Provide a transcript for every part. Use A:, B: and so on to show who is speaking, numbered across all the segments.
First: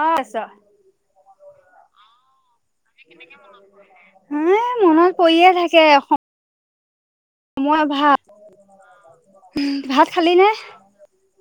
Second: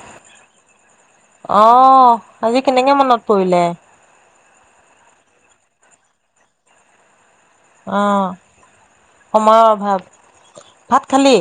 A: অ আছ
B: আহ আজি কেনেঙে মনত পৰিলে
A: এ মনত পৰিয়ে থাকে অসম
B: অ সময়ৰ
A: ভাত
B: অভাৱ
A: খালি নে?
B: ভাত খালি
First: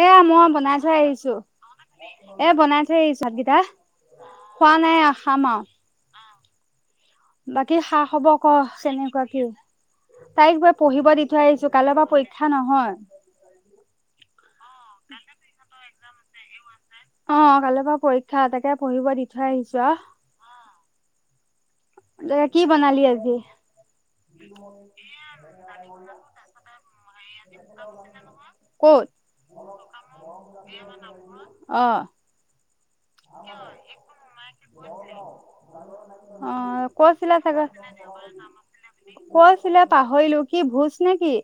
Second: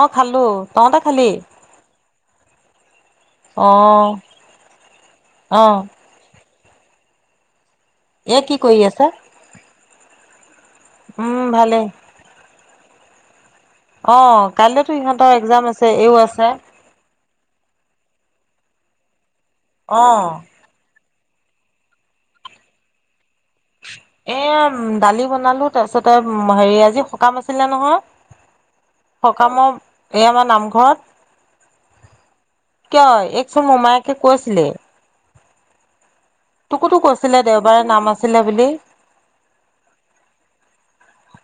B: অ
A: এয়া
B: খালো
A: মই বনাই থৈ
B: তহতে খালি
A: আহিছো
B: [unintelligible]
A: এ বনাই জাদকেইটা
B: অ',
A: খোৱা নাই আহ খাম আৰু
B: অ',
A: বাকী [unintelligible] কি সাহ হব
B: এ
A: ক
B: কি কৰি আছে?
A: কেনেকুৱা কি তাইক বাৰ পঢ়িব দি থৈ
B: উম,
A: আহিছো
B: ভালেই।
A: কালৰ পৰা পৰীক্ষা ন [unintelligible] হয়।
B: অ কাইলে তো ইিহঁতৰ একজাম আছে এইয়ো আছে
A: অ কালি পৰা পৰীক্ষা এ তাকে পঢ়িব দি ছো আও
B: অ'।
A: [unintelligible] এ কি বনালি আজি
B: এ দালি বনালো তাৰপিছতে হেৰি আজি সকাম আছিলে নহয়
A: ক'ত
B: সকামৰ এই আমাৰ নামঘৰত
A: অ',
B: [unintelligible] কিয় এইকচোন মোমায়েকে কৈছিলেই
A: [unintelligible] অ'
B: তোকোতো
A: কৈচিলে
B: কৈছিলে
A: চাগে,
B: দেওবাৰে নাম আছিলে বুলি।
A: কৈচিলে পাহৰিলো কি ভোজ নে কি?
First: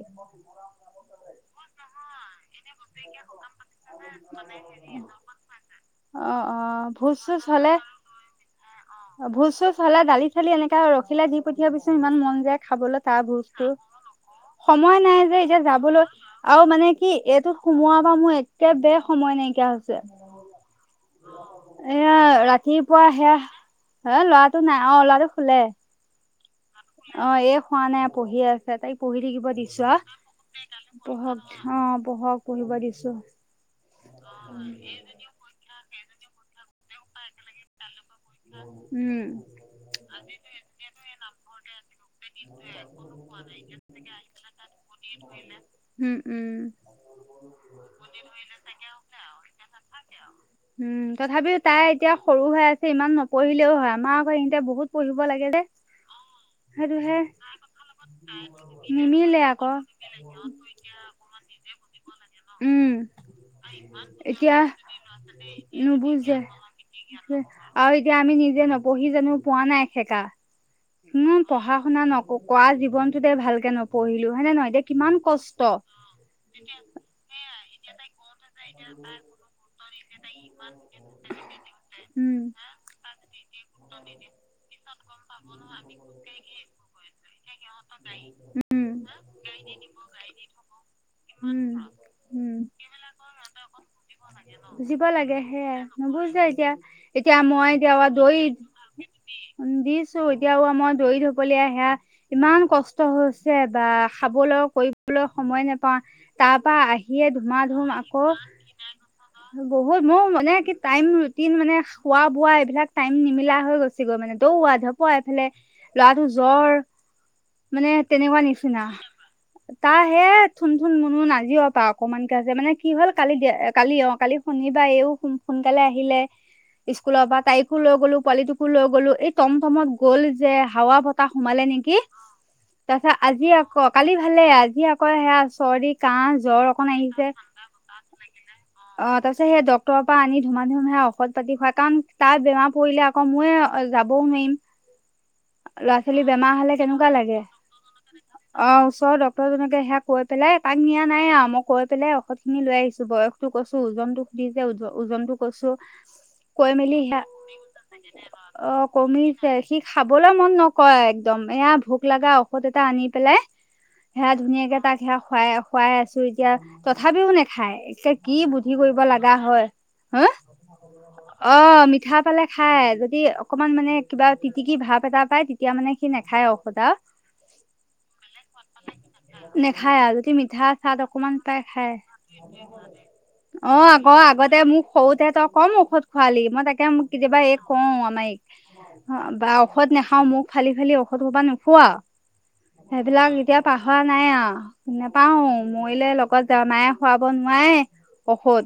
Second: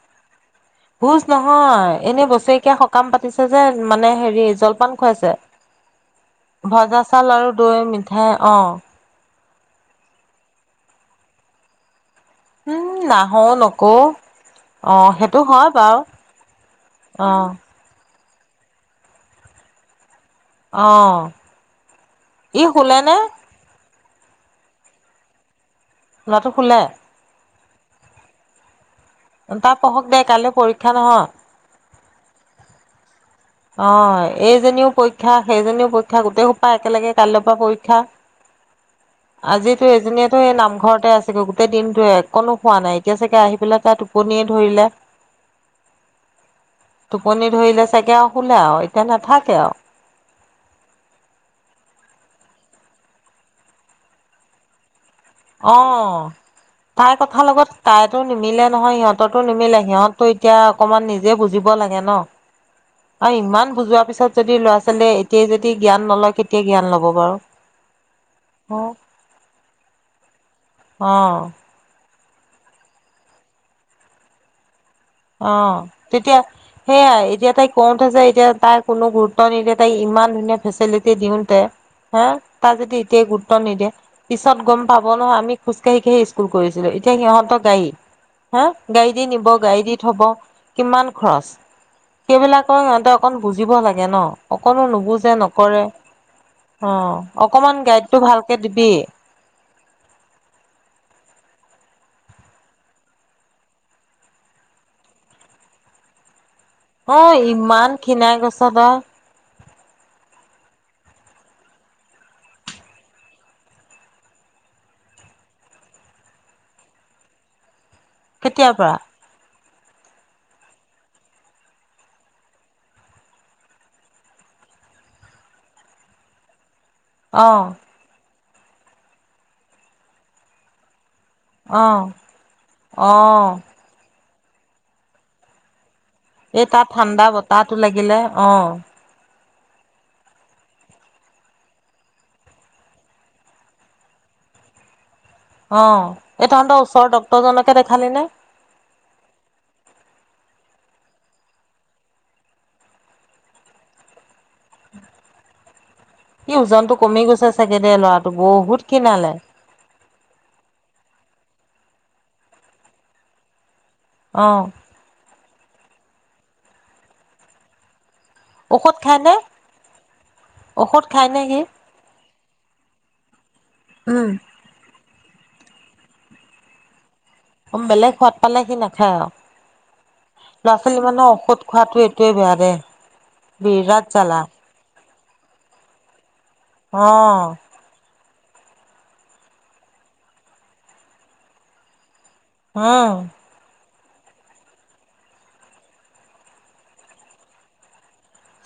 B: ভোজ নহয় এনে বছৰেকীয়া সকাম পাতিছো। যে মানে হেৰি জলপান খুৱাইছে,
A: অ', অ',
B: ভজা
A: ভোজ
B: চাউল
A: চোজ
B: আৰু দৈ মিঠাই অ'।
A: পিচলে দালি চালি এনেকা ৰখিলে দি পঠিয়াবিছোন ইমান ম যায়
B: উম
A: খাবলৈ তাৰ
B: নাহও
A: বস্তু
B: নকও
A: সময়
B: অ'
A: নাই যে
B: সেইটো
A: এতিয়া
B: হয় বাৰু
A: যাবলৈ আৰু মানে কি
B: অ'
A: এইটোত সোমোৱাৰ পা মোৰ [unintelligible] সময় নাইকিয়া হৈছে।
B: অ' ই শোলেনে?
A: এ ল'ৰাটো নাই অ ল'ৰাটো শুলে।
B: ল'ৰাটো শুলে
A: অ' এই শুৱা নাই। পঢ়ি আছে তাই। পঢ়ি থাকিব
B: তাৰ
A: দিছো
B: পঢ়ক দে কাইলৈ পৰীক্ষা
A: আৰু
B: নহয়
A: পঢ়ক অ' পঢ়ক পঢ়িব দিছো। [unintelligible]
B: অ' এইজনীৰো পৰীক্ষা, সেইজনীৰো প গোটেই সোপা একেলগে কাইলৈৰ পৰা পৰীক্ষা।
A: উম
B: আজিতো এজনীয়েতো এই নামঘৰতে আছে। গোটেই দিনটো এক অকণো শুৱা নাই এতিয়া চাগে আহি পেলাই তাই টোপনিয়ে ধৰিলে,
A: উম
B: টোপনি ধৰিলে চাগে আও
A: হুম তথাপিও তাই এতিয়া সৰু হৈ আছে ইমান নপঢ়িলেও হয়, আমাৰ আকৌ ইহঁতে বহুত। পঢ়িব লাগে যে
B: অ' তাইৰ
A: সেইটোহে।
B: কথাৰ লগত তাইতো নিমিলে নহয় সিহঁতৰতো নিমিলে সিহঁতটো এতিয়া অকমান নিজে বুজিব। লাগে ন?
A: উম,
B: আৰু ইমান বুজোৱাৰ পিছত যদি
A: এতিয়া
B: ল'ৰা ছোৱালীয়ে এতিয়াই যদি জ্ঞান নলয়
A: নুবুজে
B: কেতিয়া জ্ঞান ল'ব বাৰু
A: আৰু এতিয়া আমি নিজে নপঢ়ি জানো পোৱা নাই সেকা।
B: অ
A: উম পঢ়া শুনা নক কৰা জীৱনতোতে ভালকে নপঢ়িলো হয়নে নহয়। দে
B: অ' তেতিয়া সেইয়াই এতিয়া। তাই ক'ত আছে এতিয়া। তাই কোনো গুৰুত্ব নিদিয়ে। তাই ইমান ধুনীয়া ফেচেলিটি দিওতে হা,
A: উম
B: তাৰ যদি এতিয়াই গুৰুত্ব নিদিয়ে, পিছত গম পাব নহয় আমি খোজ কাঢ়ি কাঢ়ি স্কুল কৰিছিলো । এতিয়া সিহত গাড়ী অ'
A: উম
B: গাড়ী দি নিব গাড়ী দি হ'ব কিমান খৰচ,
A: উম উম
B: সেইবিলাকৰ সিহঁতে অকণ বুজিব লাগে ন অকনো
A: বুজিব
B: নুবুজে
A: লাগে সেয়াই
B: নকৰে
A: নুবুজে এতিয়া
B: অ
A: এতিয়া মই
B: অকমান
A: এতিয়া
B: গাইডটো
A: দৈ
B: ভালকে দিবি।
A: বলিয়া সেয়া ইমান কষ্ট হৈছে বাহ খাবলৈও কৰিবলৈও সময় নেপাওঁ। তাপা
B: অ
A: আহিয়ে ধুমা- ধুম
B: ইমান
A: আকৌ
B: খীণাই গৈছ তই
A: বহুত মোৰ মানে টাইম ৰুটিন মানে খোৱা বোৱা এইবিলাক টাইম নিমিলা হৈ গৈছেগৈ মানে দৌৰা ধপৰা এইফালে ল'ৰাটোৰ জ্বৰ মানে তেনেকুৱা
B: কেতিয়াৰ
A: নিচিনা
B: পৰা
A: তাৰ হে থুন থুন মুন মুন আজি অপা অকমানকে আছে মানে কি হ'ল কালিয় কালি অ কালি শনিবাৰে এইও সোনকালে আহিলে স্কুলৰ পৰা
B: অ
A: তাইকো লৈ গ'লো পোৱালিটোক কো লৈ গ'লো এই টমটমত গ'ল যে হাৱা ব বতাহ সোমালে
B: অ
A: নেকি কি? তাৰ পিছত
B: অ
A: আজি আকৌ কালি ভালে আজি আকৌ সেয়া চৰ্দি কাহ জ্বৰ
B: এই তাত
A: অকন আহিছে
B: ঠাণ্ডা বতাহটো লাগিলে অ।
A: অ তাৰপিছত সেই ডক্তৰৰ পৰা আনি ধুমাধুম সেইয়া ঔষধ-পাতি খুৱাই কাৰণ তাৰ বেমাৰ পৰিলে আকৌ মোৰে যাবও নোৱাৰিম।
B: অ
A: ল'ৰা ছোৱালী
B: এ
A: বেমাৰ
B: তহঁত
A: হলে
B: ওচ
A: কেনেকুৱা লাগে অ ওচৰৰ ডক্তৰ এজনকে সেয়া কৈ পেলাই সেই তাক নিয়া নাই আৱ মই কৈ পেলাই ঔষধ খিনি লৈ আহিছোঁ বয়সটো কৈছোঁ ওজনতো সুধিছে ওজ ওজনো কৈছোঁ
B: এ ওজনটো কমি গৈছে চাগে দে ল'ৰাটো বহুত খিনালে
A: খাবলে মন নকৰে একদম এয়া ভোক লগা ঔষধ এটা আনি পেলাই সেয়া
B: অ
A: ধুনীয়াকে তাক সেয়া খুৱাই খুৱাই আছোঁ এতিয়া তথাপিও নেখায় কি বুদ্ধি
B: ঔষধ
A: কৰিব লগা
B: খায়নে
A: হয় হ
B: ঔষধ খায়নে সি
A: অ মিঠা পালে খাই যদি অকমান মানে কিবা তিতিকি ভাপ এটা পায় এতিয়া মানে কি নেখ খাই ঔষধ
B: বেলেগ সোৱাদ পালে সি নাখায়
A: নেখায় যদি মিঠা
B: আৰু ল'ৰা
A: চাট
B: ছোৱালী মানে
A: অকমান পাই
B: ঔষধ
A: খায়।
B: খোৱাটো এইটোৱে বেয়া দে
A: অ', আকৌ
B: বিৰাট জ্বালা
A: আগতে মোক সৰুতে তই কম ঔষধ খোৱালি
B: অ',
A: মই অ' বা ঔষধ নাখাও মোক ফালি ফালি ঔষধ [unintelligible] নোখোৱা?
B: উম,
A: সেইবিলাক এতিয়া পাহ পাহৱা নাই আৱ নেপাহঁও মৰিলে লগত যা মায়ে খোৱাব নোৱাৰে ঔষধ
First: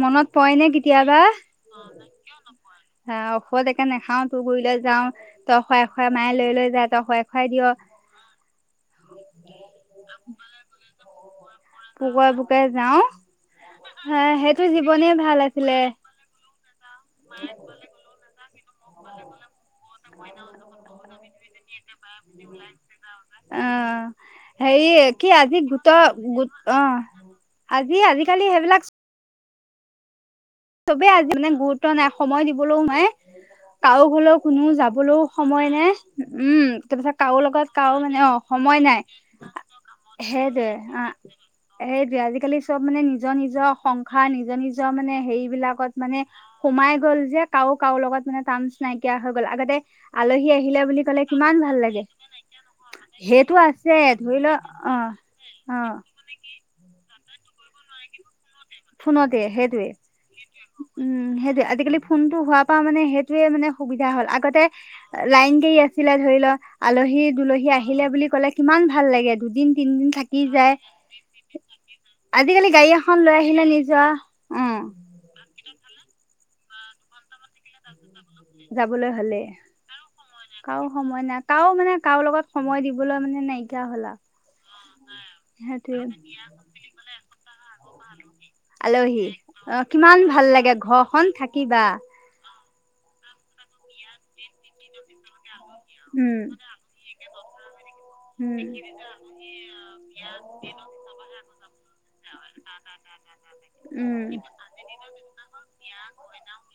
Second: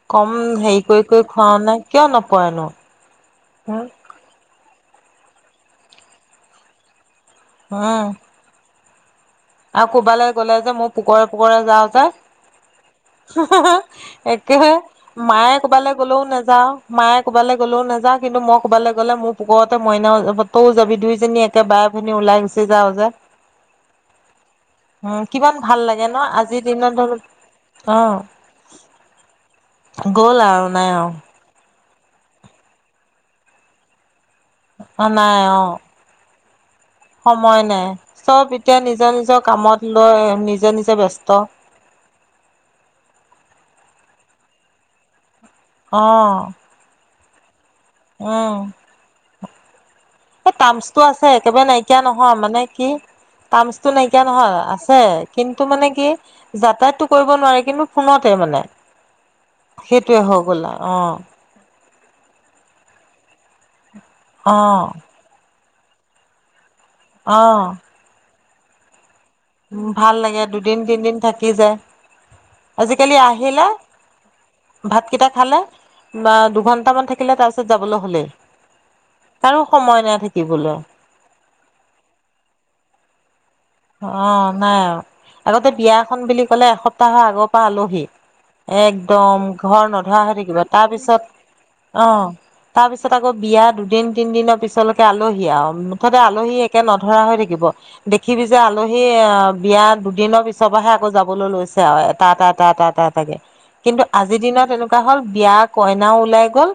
A: মনত
B: কম
A: পৰে নে
B: হেৰি কৰি কৰি খুৱাও নে কিয় নপৰেনো
A: হা ঔষধ
B: উম,
A: একে নেখাওঁ তো ফুৰিবলে যাওঁ তই খোৱায় খোৱায় মায়ে লৈ লৈ যায় তই খোৱায়
B: অ আৰু কোবালে গ'লে যে মোৰ পোকৰে পোকৰে যাওঁ যে
A: পুকুৰে পুকুৰে যাওঁ
B: হো হো হো
A: হে সেইটো
B: একেহে
A: জীৱনেই ভাল
B: মায়ে
A: আছিলে
B: ক'বালৈ গ'লেও নাজয যাওঁ মায়ে ক'বৈ গলেও নাযা কিন্তু মোক কবাত লৈ গলে মোৰ পোকত ত মইনা যাব তই যাবি দুইজনী একে বায়ে ভিনী ওলাই গুছেি যাওঁ যা
A: [unintelligible] হেৰি কি আজি গোট
B: ন'
A: গোট
B: আজিৰ
A: অ
B: দিনত ধৰি
A: আজি
B: অ',
A: আজিিকালি সেইবিলাক
B: গ'ল আৰু নাই আৰু
A: চবেই আজি মানে গুৰুত্ব নাই সময় দিবলৈও নাই কাৰক হলেও কোনো
B: অ',
A: যাবলৈও
B: নাই
A: সময়
B: অ',
A: নাই উম। তাৰ পাছত কাৰো
B: সময়
A: লগত
B: নাই।
A: কাৰো মানে অ
B: চব এতিয়া
A: সময় নাই
B: নিজৰ নিজৰ কামত লৈ নিজে
A: সেইটয়ে
B: নিজে
A: অ
B: ব্যস্ত
A: সেইটয়ে আজিকালি চব মানে নিজৰ নিজৰ খা নিজৰ নিজৰ মানে হেৰি বিলাকত মানে
B: অ',
A: সোমাই গ'ল যে । কাো কাৰো লগত মানে
B: উম।
A: টানচ নাইকিয়া হৈ গল আগতে আলহী
B: এই
A: আহিলে
B: টাৰ্মচটো
A: বুলি কলে
B: আছে একেবাৰে
A: কিমান ভাল
B: নাইকিয়া
A: লাগে
B: নহয় মানে কি
A: সেইটো
B: টাৰ্মচটো
A: আছে
B: নাইকিয়া
A: ধৰি লোৱা
B: নহয়
A: অ
B: আছে কিন্তু
A: অ
B: মানে কি যাতায়াতটো কৰিব নোৱাৰি কিন্তু ফোনতে মানে
A: ফোনতে সেইটয়ে
B: সেইটোৱে হৈ গ'ল আৰু। অ
A: উম সেইটে আজিকালি ফোনটো হোৱাৰ প পৰা মানে সেইটোয়ে মানে সুবিধা হ'ল
B: অ
A: আগতে লাইন গাৰি [unintelligible] আছে চিলা ধৰি লা আলহী
B: অ
A: দুলহী আহিলে বুলি ক'লে । কিমান ভাল লাগে দুদিন
B: উ
A: তিনদিন
B: ভাল লাগে
A: থাকি যায়
B: দুদিন তিনদিন থাকি যায়
A: গাড়ী
B: আজিকালি
A: এখন লৈ
B: আহি
A: আহিলে নিজৰ
B: ভ
A: উম
B: খ দু ঘণ্টামান থাকিলে তাৰপিছত যাবলৈ হ'লে
A: যাবলৈ হ'লে
B: থাকিবলৈ
A: কাৰ সময় নাই কাৰাও মানে কাৰ লগত সময় দিব [unintelligible] মানে নাই।
B: অ নাই আগতে
A: সেইটোৱে
B: বিয়াখন বুলি কলে এসপ্তাহৰ আগৰ পৰা আলোহি ।
A: আলহী
B: একদম
A: অ
B: ঘৰ নধৰা
A: কিমান
B: হৈ
A: ভাল
B: থাকিবা
A: লাগে
B: তাৰপিছত
A: ঘৰখন থাকিবা
B: আহ। তাৰ পিছত আকৌ বিয়া দুদিন তিন দিনৰ পিছলৈকে আলহী আৰু মুঠতে
A: উম
B: আলহী একে নধৰা হৈ থাকিব দেখি যে
A: উম
B: আলহী অ বিয়াাৰ দুদিনৰ পিছৰ পৰাহে আকৌ যাবলৈ লৈছে আৰু এটা এটা এটা এটা এটা এটাকে কিন্তু
A: উম
B: আজিৰ দিনত এনেকুৱা হল বিয় কইনাও ওলাই গ'ল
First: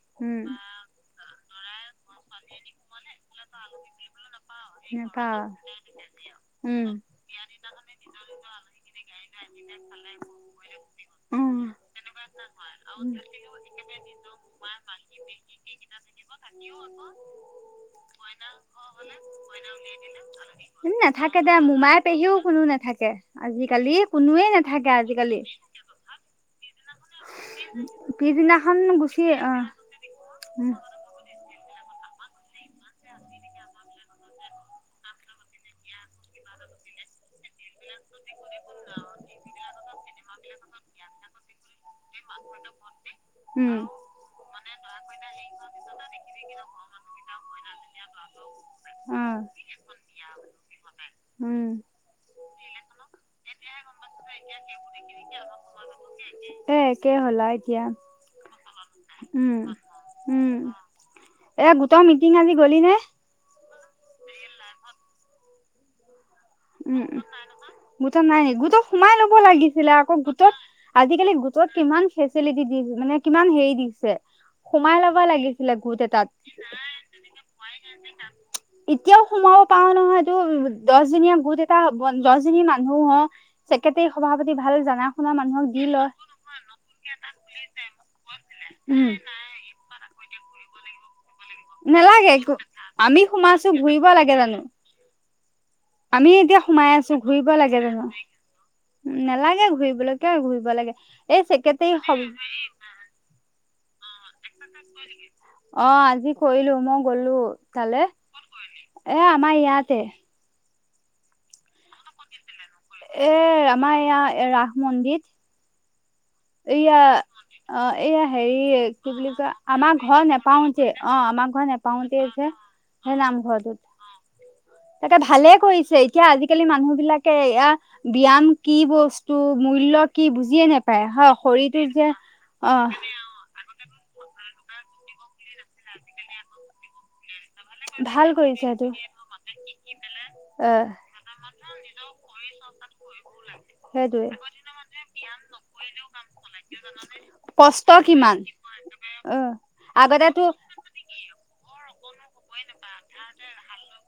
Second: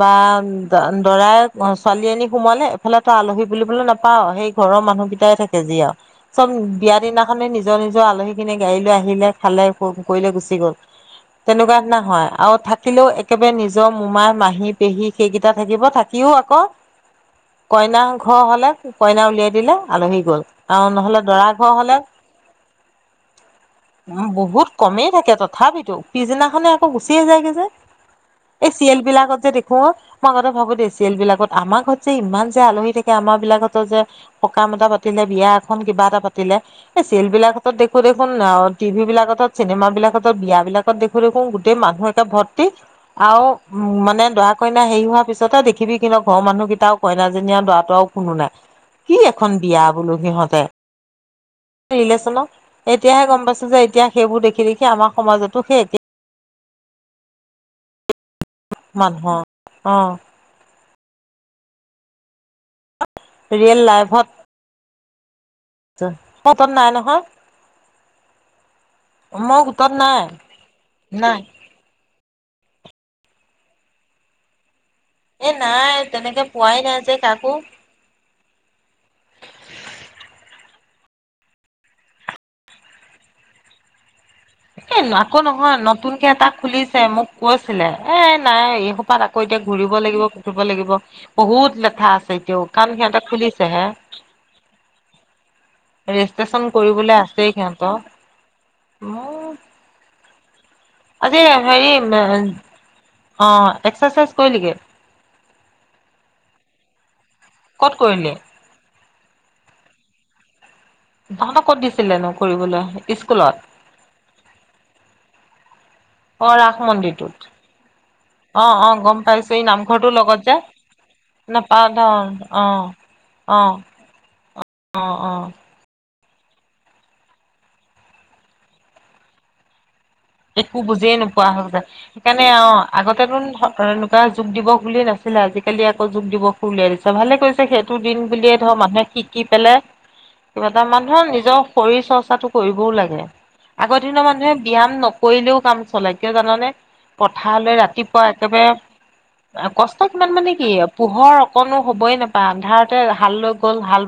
B: বা
A: উম
B: দ দৰা অ ছোৱালীজনী সোমালে এফালে তো আলহী বুলিবলৈ নাপা সেই ঘৰৰ মানুহকেইটাই
A: নেপাওঁ
B: থাকে যেিয়য়া চব
A: উম
B: বিয়া দিনাখনে নিজৰ নিজৰ আলহীখিনি গাড়ী লৈ আহিলে খালে কৰিলে গুচি গল
A: উম
B: তেনেকুৱা দিনা হয় আৰু থাকিলেও
A: উম।
B: একেবাৰে নিজৰ মোমাই মাহী পেহী সেইকেইটা থাকিব থাকিও আকৌ কইনা ঘৰ হলে কইনা উলিয়াই ।
A: মই উলিয়াই দিলে ভাল নাথাকে দো
B: ঘৰ হলে
A: মোমাই পেহীও কোনো নাথাকে আজিকালি কোনোৱে
B: বহুত
A: নাথাকে
B: কমেই থাকে
A: আজিকালি
B: তথাপিতো পিছদিনাখনে আকৌ গুচিয়ে জাইগে যে, এই
A: পিছদিনাখন
B: চিৰিএল
A: গুচি
B: বিলাকত যে দেখো, অ মই আগতে
A: উম
B: ভাবো দেই চিএল বিলাকত- আমাৰ ঘৰত যে ইমান যে আলহী থাকে আমাৰ বিলাকতো যে পকা মতা পাতিলে বিয়া খন কিবা এটা পাতিলে এই চেল বিলাক দেখো দেখোন অ' টিভি বিলাক চিনেমা বিলাকতো বিয়া এইলাকত দেখো দেখো গোটেই মানুহে ভৰ্তি আৰু
A: উম
B: উ মানে দৰা কইনা হেৰি হোৱাৰ পিছতে দেখিবি কিন্ত ঘৰৰ মানুহ কেইটা কইনাজনীয়ে দৰাতটো আৰু কোনো নাই কি
A: অ
B: এখন বিয়া বোলো সিহঁত
A: উম।
B: এতিয়াহে গম পছে যে এতিয়া সেইবোৰ দেখি দেখি আমাৰ সমাজতো সেই এক
A: এ একেই হ'লা এতিয়া
B: মানুহৰ অ'
A: এয়া গোটৰ মিটিং আজি গলি নে?
B: ৰিয়েল লাইফত [unintelligible]
A: উম উ
B: নহয়
A: গোট নাই ন গোট সোমাই লব
B: মই গোটত
A: লাগিছিলে আকৌ
B: নাই
A: গোটত আজিকালি
B: নাই
A: গোটত কিমান ফেচিলিটি। মানে কিমান হেৰি দিছে সোমাই লব
B: এ
A: লাগিছিলে
B: নাই
A: গোট এটাত
B: তেনেকে পোৱাই নাই
A: [unintelligible]
B: যে কাকো
A: এতিয়াও সোমাব পাৰও নহয় ইটোত দছ দিনীয়া বহুত এটা [unintelligible] মানুহ হ চকেতে
B: এ আকৌ নহয় নতুনকে এটা খুলিছে মোক কৈছিলে এ নাই এই
A: উম
B: সোপাত আকৌ এতিয়া ঘুৰি লাগিব লাগিব। বহুত লেঠা আছে
A: নালাগে
B: এতিয়াও কাৰণ সিহঁতে
A: আমি সোমাইছো
B: খুলিছেহে
A: ঘুৰিব লাগে জানো আমি এতিয়া
B: ৰেজিষ্ট্ৰেচন
A: সোমাই আছো
B: কৰিবলৈ
A: ঘুৰিব
B: আছেই
A: লাগে
B: সিহঁতৰ
A: জানো নালাগে ঘুৰিবলৈ। ক
B: আজি হেৰি অ
A: [unintelligible]
B: এক্সাৰচাইজ কৰিলিগে
A: অ আজি কৰিলো মই গলো
B: ক'ত
A: ইফালে
B: কৰিলি
A: এ আমাৰ ইয়াতে
B: তাহততে ক'ত দিছিলেনো কৰিবলৈ?
A: এ
B: স্কুলত
A: আমাৰ ইয়া ৰাস মন্দিৰ।
B: অ ৰাস
A: এইয়া
B: মন্দিৰটোত
A: অ, এইয়া হেৰি
B: অ অ
A: কি
B: গম
A: বুলি কয়,
B: পাইছো এই
A: আমাৰ
B: নামঘৰটোৰ
A: ঘৰ
B: লগত যে
A: নেপাওতে অ আমাৰ ঘৰ
B: নাপাওঁ
A: নেপাওতে যে
B: অ
A: সেই
B: অ
A: নামঘৰটোত,
B: অ
A: তাকে
B: অ
A: ভালে কৰিছে- এতিয়া আজিকালি মানুহ বিলাকে এয়া ব্যয়ায়াম কি বস্তু মুল্য কি বুজিয়ে নোপায় আহ।
B: কোৱা হক যায় সেইকাৰণে অ' আগতেতোন তেনেকুৱা যোগ দিৱস বুলিয়ে নাছিলে আজিকালি আকৌ যোগ দিৱস উলিয়াই দিছে ভালে কৈছে। সেইটো দিন
A: ভাল
B: বুলিয়ে
A: কৰিছে
B: ধৰ
A: সেইটো
B: মানুহে শিকি পেললে কিবা
A: অ
B: এটা মানুহৰ নিজৰ শৰীৰ চৰ্চাটো কৰিবও লাগে। আগৰ দিনৰ
A: সেইটোৱে
B: মানুহে ব্যায়াম নক কৰিলেও কাম চলে কিয় জানানে পথাৰলৈ
A: কষ্ট
B: ৰাতিপুৱা
A: কিমান
B: একেবাৰে
A: অ
B: কষ্ট কিমান
A: আগতেতো
B: মানে কি পোহৰ অকনো হবই নাপায় আন্ধাৰতে হাল লৈ গ'ল হাল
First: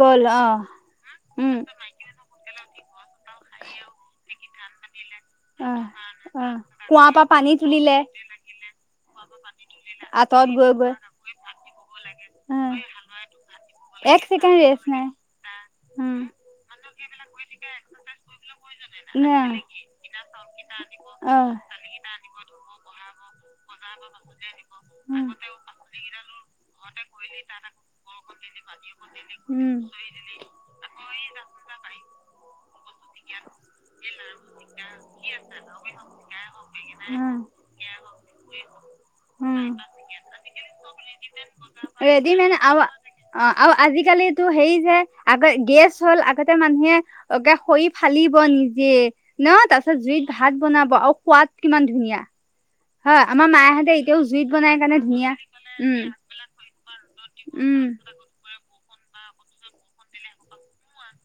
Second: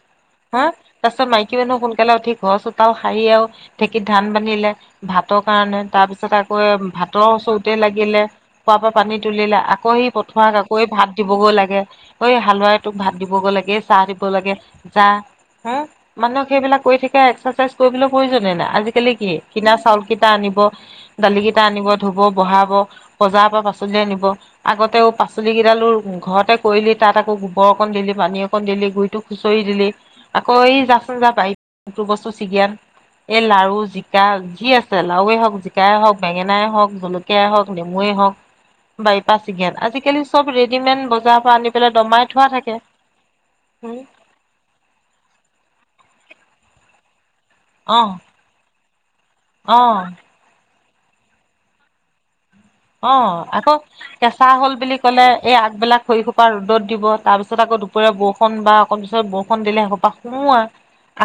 A: গ'ল অ
B: হা তাৰ পিছত মাইকী
A: উম
B: মানুহ সোনকালে উঠি ঘৰ চোতাও সাৰি আৰু ঢেঁকিত ধান বান্ধিলে ভাত ভাতৰ
A: অ
B: কাৰণে তাৰ পিছত
A: অ
B: আকৌ
A: কুঁৱাৰ
B: ভাতৰ
A: পৰা পানী
B: ওচৰতে
A: তুলিলে
B: লাগিলে খোৱা পানী তুলিলা আকৌ সি
A: আঁতৰত
B: পঠোৱা
A: গৈ
B: কাকৰে
A: গৈ
B: ভাত দিবগৈ লাগে। ঐ
A: অ
B: হালোৱাই তোক ভাত দিবগৈ লাগে চাহ
A: এক
B: দিব লাগে
A: ছেকেণ্ড ৰেষ্ট নাই
B: জা হ
A: উম।
B: মানুহক সেইবিলাক ক থাকে এক্সাৰচাইজ কৰিবলৈ প্ৰয়োজন নাই আজিকালি কি কিনা চাউল ক কটা আনিব দালি কেইটা আনিব ধুব বহাব। বজাৰ পৰা পাচলি আনিব আগতে পাচলিকেইডালো ঘৰতে কৰিলি তাত আকৌ গোবৰ অকণ দিলি পানী অকণ দিলি গুৰিটো খুচৰি
A: উম,
B: দিলি আকৌ এই যাচোন যা পাৰটো বস্তু ছিগিয়ান এই লাৰু জিকা যি আছে লাাৱৱে হওক জিকাই হওক বেঙেনাই হওক
A: উম,
B: জলকীয়াই হওক নেমুৱে হওক। বাই
A: উম,
B: [unintelligible] আজিকালি চব ৰেডিমেড বস্তু বজাৰ পৰা আনি পেলাই দমাই থোৱা
A: ৰেডিমেড
B: থাকে।
A: আৰু অ আৰু
B: উম,
A: আজিকালিটো হেৰি যে আগ গেছ হ'ল আগতে মানুহে অকে খৰি
B: অ',
A: ফালিব নিজে ন তাৰ পিছত
B: অ',
A: জুইত ভাত বনাব আৰু সোৱাদ কিমান ধুনীয়া।
B: অ
A: হয় আমাৰ
B: আকৌ
A: মায়েহঁতে এতিয়াও
B: কেঁচা
A: জুইত
B: হল
A: বনাই
B: বুলি
A: কাৰণে
B: কলে
A: ধুনীয়া
B: এই
A: উম,
B: আগবিলাক শুই খোপাৰ। ৰ'দত দিব তাৰ পিছত আকৌ
A: উম,
B: দুপৰীয়া বৰষুণ বা অ পিছত বৰষুণ দিলে হেইহুপা সোমোৱা।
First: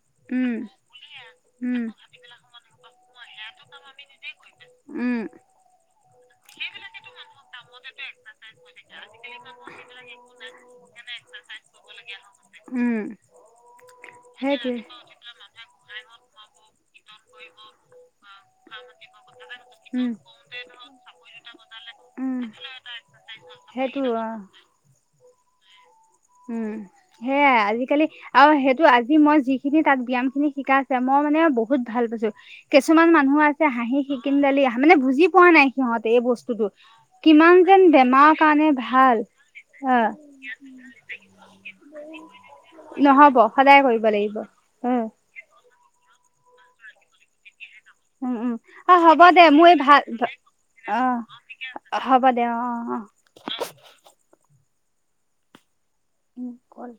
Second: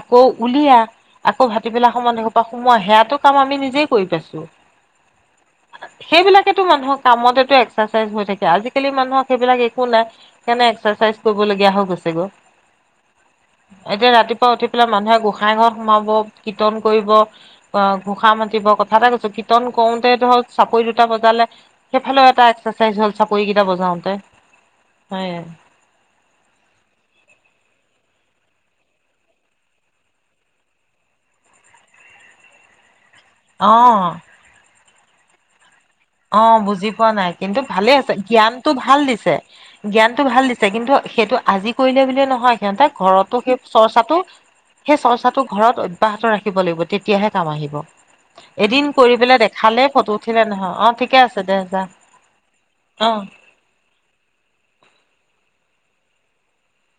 B: আকৌ
A: উম,
B: উলিয়া আকৌ
A: উম।
B: ভাটবেলাক সময়ত সেইবিলাক সোমোৱা সেয়াতো কাম আমি নিজেই কৰি পাইছো।
A: উম।
B: মানুহৰ কামটো এক্সাৰচাইজ হৈ থাকে আজিকালি মানুহক সেইবিলাক একো নাই সেইকাৰণে এক্সাৰচাইজ কৰিবলগীয়া হৈ গৈছেগ
A: উম,
B: এতিয়া ৰাতিপুৱা উঠি পেলাই মানুহে গোসাই ঘৰত সোমাব
A: সেইটোৱে।
B: কিৰক্তন কৰিব অ' ঘোষা মাতিব কথা এটা কৈছো কীৰ্তন কওঁতে ধৰক চাপৰি দুটা বজাত সেইফালেও
A: উম,
B: এটা এক্সাৰচাইজ হল চাপৰি কেইটা
A: সেইটো
B: বজাওতে
A: অ',
B: হয়
A: উম সেয়াই আজিকালি আৰু সেইটো আজি মই যিখিনি তাত ব্যায়াম খিনি শিকাইছে মই মানে বহুত ভাল পাইছো কিছুমান মানুহ আছে
B: অ
A: হাঁহি শিকিন দালি তাৰ মানে বুজি পোৱা নাই। সিহঁতে এই
B: অ
A: বস্তুটো।
B: বুজি পোৱা নাই
A: কিমান
B: কিন্তু
A: যেন
B: ভালে আছে
A: বেমাৰৰ কাৰণে
B: জ্ঞানটো ভাল দিছে
A: অ',
B: জ্ঞানটো ভাল দিছে কিন্তু সেইটো আজি কৰিলে বুলিয়ে নহয় সিহঁতে ঘৰতো
A: নহ'ব
B: সেই
A: সদায় কৰিব
B: চৰ্চাটো
A: লাগিব।
B: সেই
A: উম,
B: চৰ্চাটো ঘৰত অব্যাহত ৰাখিব লাগিব তেতিয়াহে কাম আহিব।
A: উম, উম,
B: এদিন
A: অ',
B: কৰি
A: হ'ব
B: পেলাই
A: দে মোৰ এই
B: দেখালে
A: ভাল
B: ফটো উঠিলে নহয় অ
A: অ,
B: ঠিকে আছে দে যা
A: হ'ব দে। অ অ। ই কল